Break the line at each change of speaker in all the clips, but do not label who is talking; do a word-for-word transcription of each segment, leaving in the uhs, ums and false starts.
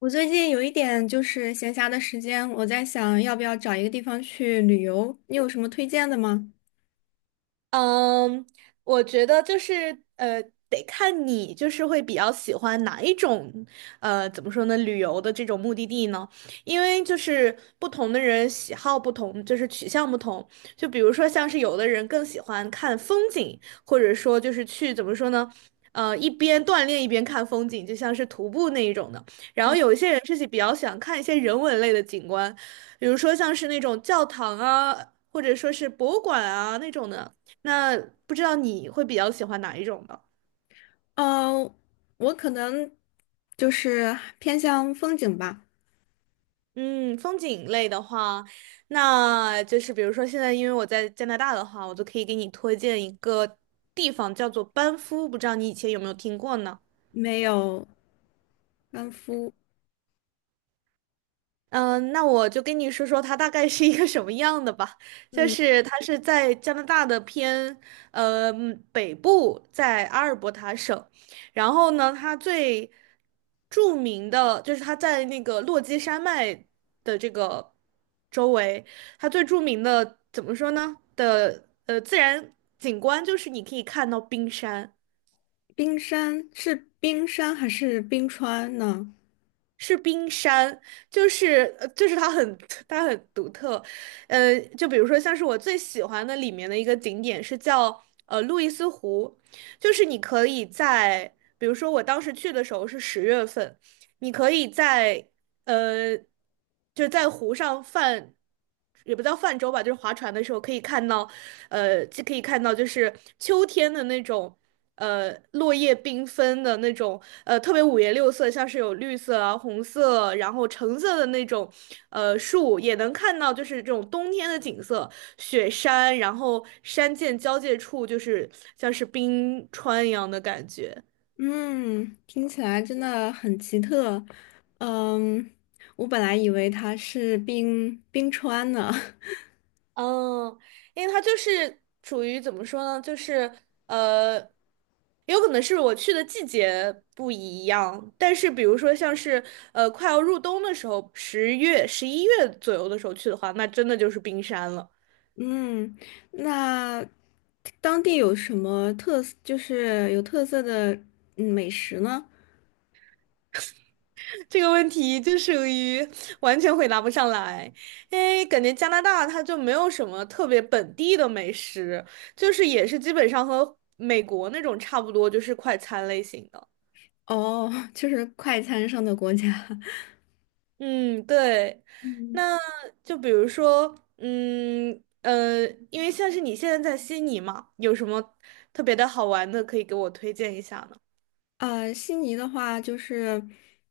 我最近有一点就是闲暇的时间，我在想要不要找一个地方去旅游，你有什么推荐的吗？
嗯，我觉得就是呃，得看你就是会比较喜欢哪一种，呃，怎么说呢，旅游的这种目的地呢？因为就是不同的人喜好不同，就是取向不同。就比如说像是有的人更喜欢看风景，或者说就是去怎么说呢，呃，一边锻炼一边看风景，就像是徒步那一种的。然后有一些人是比较想看一些人文类的景观，比如说像是那种教堂啊，或者说是博物馆啊那种的。那不知道你会比较喜欢哪一种呢？
呃，我可能就是偏向风景吧。
嗯，风景类的话，那就是比如说现在因为我在加拿大的话，我就可以给你推荐一个地方叫做班夫，不知道你以前有没有听过呢？
没有班夫。
嗯，呃那我就跟你说说它大概是一个什么样的吧。就
嗯，
是它是在加拿大的偏呃嗯北部，在阿尔伯塔省。然后呢，它最著名的就是它在那个落基山脉的这个周围，它最著名的怎么说呢的呃自然景观就是你可以看到冰山。
冰山是冰山还是冰川呢？
是冰山，就是呃就是它很它很独特，呃，就比如说像是我最喜欢的里面的一个景点是叫呃路易斯湖，就是你可以在，比如说我当时去的时候是十月份，你可以在呃，就是在湖上泛，也不叫泛舟吧，就是划船的时候可以看到，呃，就可以看到就是秋天的那种，呃，落叶缤纷的那种，呃，特别五颜六色，像是有绿色啊、红色，然后橙色的那种，呃，树，也能看到就是这种冬天的景色，雪山，然后山涧交界处就是像是冰川一样的感觉。
嗯，听起来真的很奇特。嗯，我本来以为它是冰冰川呢。
嗯，因为它就是处于怎么说呢，就是呃，有可能是我去的季节不一样，但是比如说像是呃快要入冬的时候，十月、十一月左右的时候去的话，那真的就是冰山了。
嗯，那当地有什么特色，就是有特色的嗯美食呢？
这个问题就属于完全回答不上来，因为感觉加拿大它就没有什么特别本地的美食，就是也是基本上和美国那种差不多，就是快餐类型的。
哦，就是快餐上的国家。
嗯，对，
嗯。
那就比如说，嗯呃，因为像是你现在在悉尼嘛，有什么特别的好玩的可以给我推荐一下呢？
呃，悉尼的话就是，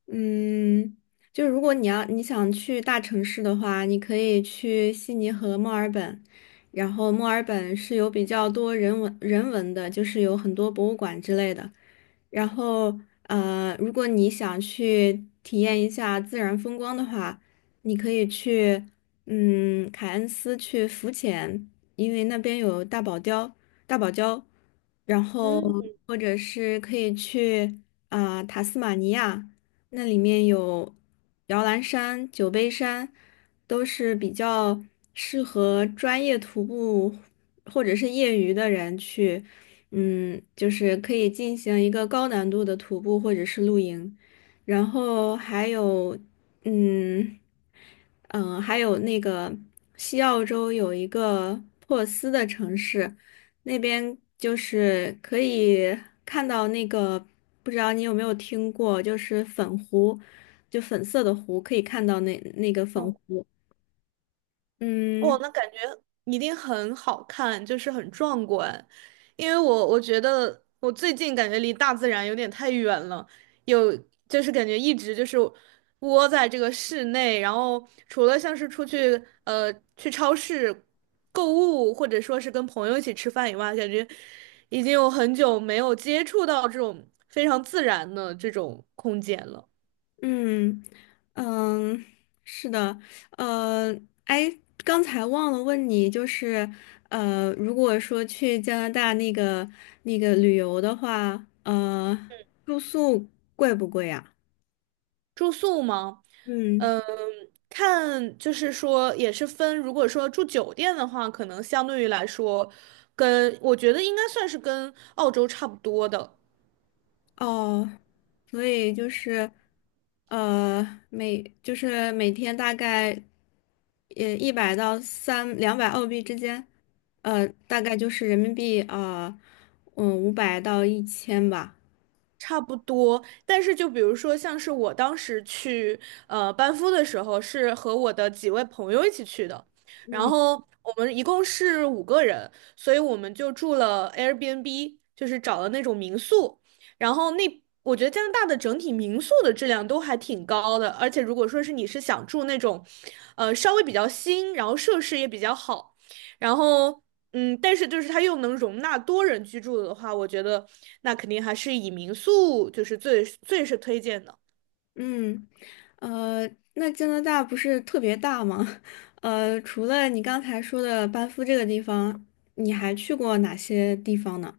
嗯，就是如果你要你想去大城市的话，你可以去悉尼和墨尔本，然后墨尔本是有比较多人文人文的，就是有很多博物馆之类的。然后，呃，如果你想去体验一下自然风光的话，你可以去，嗯，凯恩斯去浮潜，因为那边有大堡礁，大堡礁，然后
嗯。
或者是可以去啊、呃塔斯马尼亚，那里面有摇篮山、酒杯山，都是比较适合专业徒步或者是业余的人去。嗯，就是可以进行一个高难度的徒步或者是露营。然后还有，嗯嗯，呃还有那个西澳洲有一个珀斯的城市，那边就是可以看到那个，不知道你有没有听过，就是粉湖，就粉色的湖，可以看到那那个粉湖。
哇，
嗯。
那感觉一定很好看，就是很壮观。因为我我觉得我最近感觉离大自然有点太远了，有就是感觉一直就是窝在这个室内，然后除了像是出去呃去超市购物，或者说是跟朋友一起吃饭以外，感觉已经有很久没有接触到这种非常自然的这种空间了。
嗯嗯，是的。呃，哎，刚才忘了问你，就是呃，如果说去加拿大那个那个旅游的话，呃，住宿贵不贵啊？
住宿吗？
嗯。
嗯，看，就是说也是分，如果说住酒店的话，可能相对于来说，跟我觉得应该算是跟澳洲差不多的。
哦，所以就是，呃，每就是每天大概，呃，一百到三两百澳币之间，呃，大概就是人民币啊，呃嗯，五百到一千吧。
差不多，但是就比如说，像是我当时去呃班夫的时候，是和我的几位朋友一起去的，然后我们一共是五个人，所以我们就住了 Airbnb，就是找了那种民宿，然后那我觉得加拿大的整体民宿的质量都还挺高的，而且如果说是你是想住那种，呃稍微比较新，然后设施也比较好，然后。嗯，但是就是它又能容纳多人居住的话，我觉得那肯定还是以民宿就是最最是推荐的。
嗯。呃，那加拿大不是特别大吗？呃，除了你刚才说的班夫这个地方，你还去过哪些地方呢？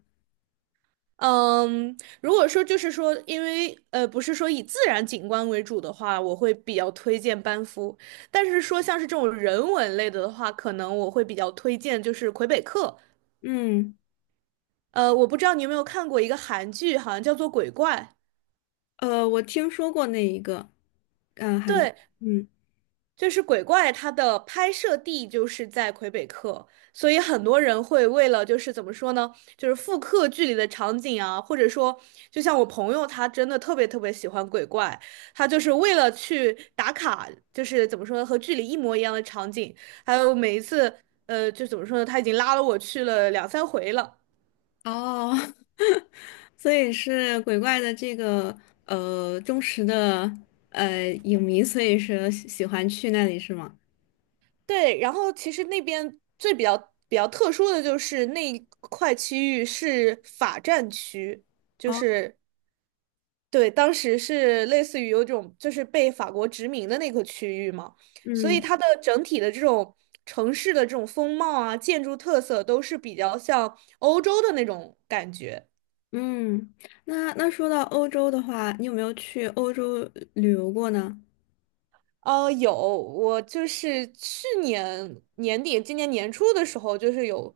嗯，如果说就是说，因为呃不是说以自然景观为主的话，我会比较推荐班夫。但是说像是这种人文类的的话，可能我会比较推荐就是魁北克。
嗯。
呃，我不知道你有没有看过一个韩剧，好像叫做《鬼怪》。
呃，我听说过那一个。
对，
嗯。
就是鬼怪它的拍摄地就是在魁北克，所以很多人会为了就是怎么说呢，就是复刻剧里的场景啊，或者说，就像我朋友他真的特别特别喜欢鬼怪，他就是为了去打卡，就是怎么说呢，和剧里一模一样的场景，还有每一次，呃，就怎么说呢，他已经拉了我去了两三回了。
哦，所以是鬼怪的这个呃忠实的呃影迷，所以是喜喜欢去那里是吗？
对，然后其实那边最比较比较特殊的就是那一块区域是法占区，就
哦。
是对，当时是类似于有种就是被法国殖民的那个区域嘛，所以
嗯
它的整体的这种城市的这种风貌啊、建筑特色都是比较像欧洲的那种感觉。
嗯，那那说到欧洲的话，你有没有去欧洲旅游过呢？
呃，有，我就是去年年底、今年年初的时候，就是有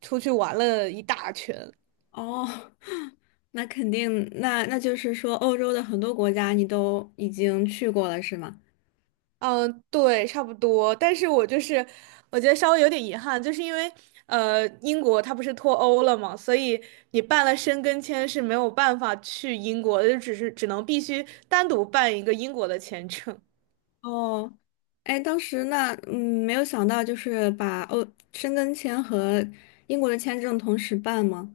出去玩了一大圈。
哦，那肯定，那那就是说，欧洲的很多国家你都已经去过了，是吗？
嗯，对，差不多。但是我就是，我觉得稍微有点遗憾，就是因为呃，英国它不是脱欧了嘛，所以你办了申根签是没有办法去英国的，就只是只能必须单独办一个英国的签证。
哦，哎，当时那嗯，没有想到就是把欧申根签和英国的签证同时办吗？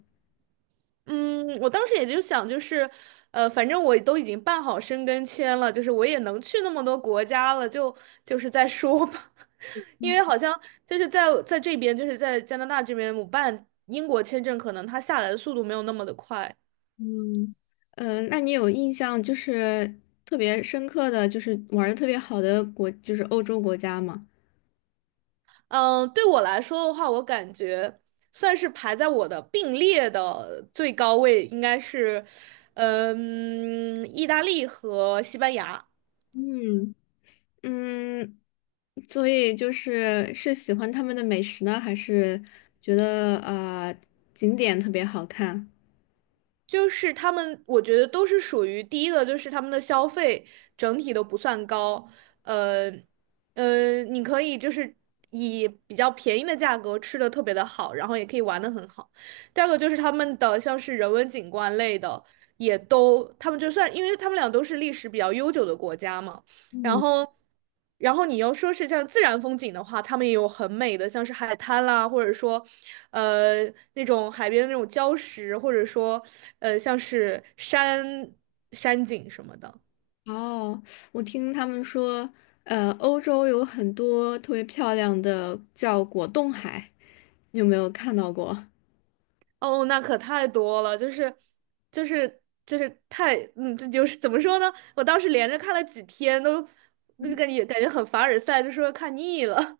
嗯，我当时也就想，就是，呃，反正我都已经办好申根签了，就是我也能去那么多国家了，就就是再说吧。因为好像就是在在这边，就是在加拿大这边，我办英国签证，可能它下来的速度没有那么的快。
嗯。呃，那你有印象就是特别深刻的就是玩的特别好的国，就是欧洲国家吗？
嗯，对我来说的话，我感觉算是排在我的并列的最高位，应该是，呃嗯，意大利和西班牙。
嗯。嗯，所以就是是喜欢他们的美食呢，还是觉得呃景点特别好看？
就是他们，我觉得都是属于第一个，就是他们的消费整体都不算高，呃，呃，你可以就是以比较便宜的价格吃的特别的好，然后也可以玩的很好。第二个就是他们的像是人文景观类的，也都他们就算，因为他们俩都是历史比较悠久的国家嘛。然
嗯。
后，然后你要说是像自然风景的话，他们也有很美的，像是海滩啦，或者说，呃，那种海边的那种礁石，或者说，呃，像是山山景什么的。
哦，我听他们说，呃，欧洲有很多特别漂亮的叫果冻海，你有没有看到过？
哦，那可太多了，就是，就是就是太，嗯，这就是怎么说呢？我当时连着看了几天，都那就感觉感觉很凡尔赛，就说看腻了。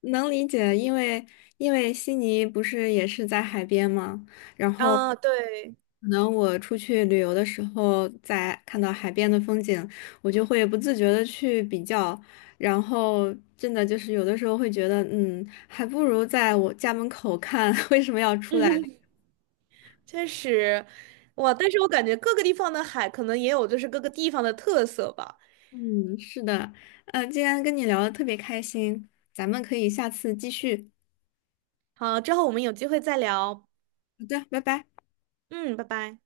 能理解，因为因为悉尼不是也是在海边吗？然 后
啊，对。
可能我出去旅游的时候，在看到海边的风景，我就会不自觉的去比较，然后真的就是有的时候会觉得，嗯，还不如在我家门口看，为什么要出来。
确实，哇！但是我感觉各个地方的海可能也有就是各个地方的特色吧。
嗯，是的。呃，今天跟你聊的特别开心，咱们可以下次继续。
好，之后我们有机会再聊。
好的，拜拜。
嗯，拜拜。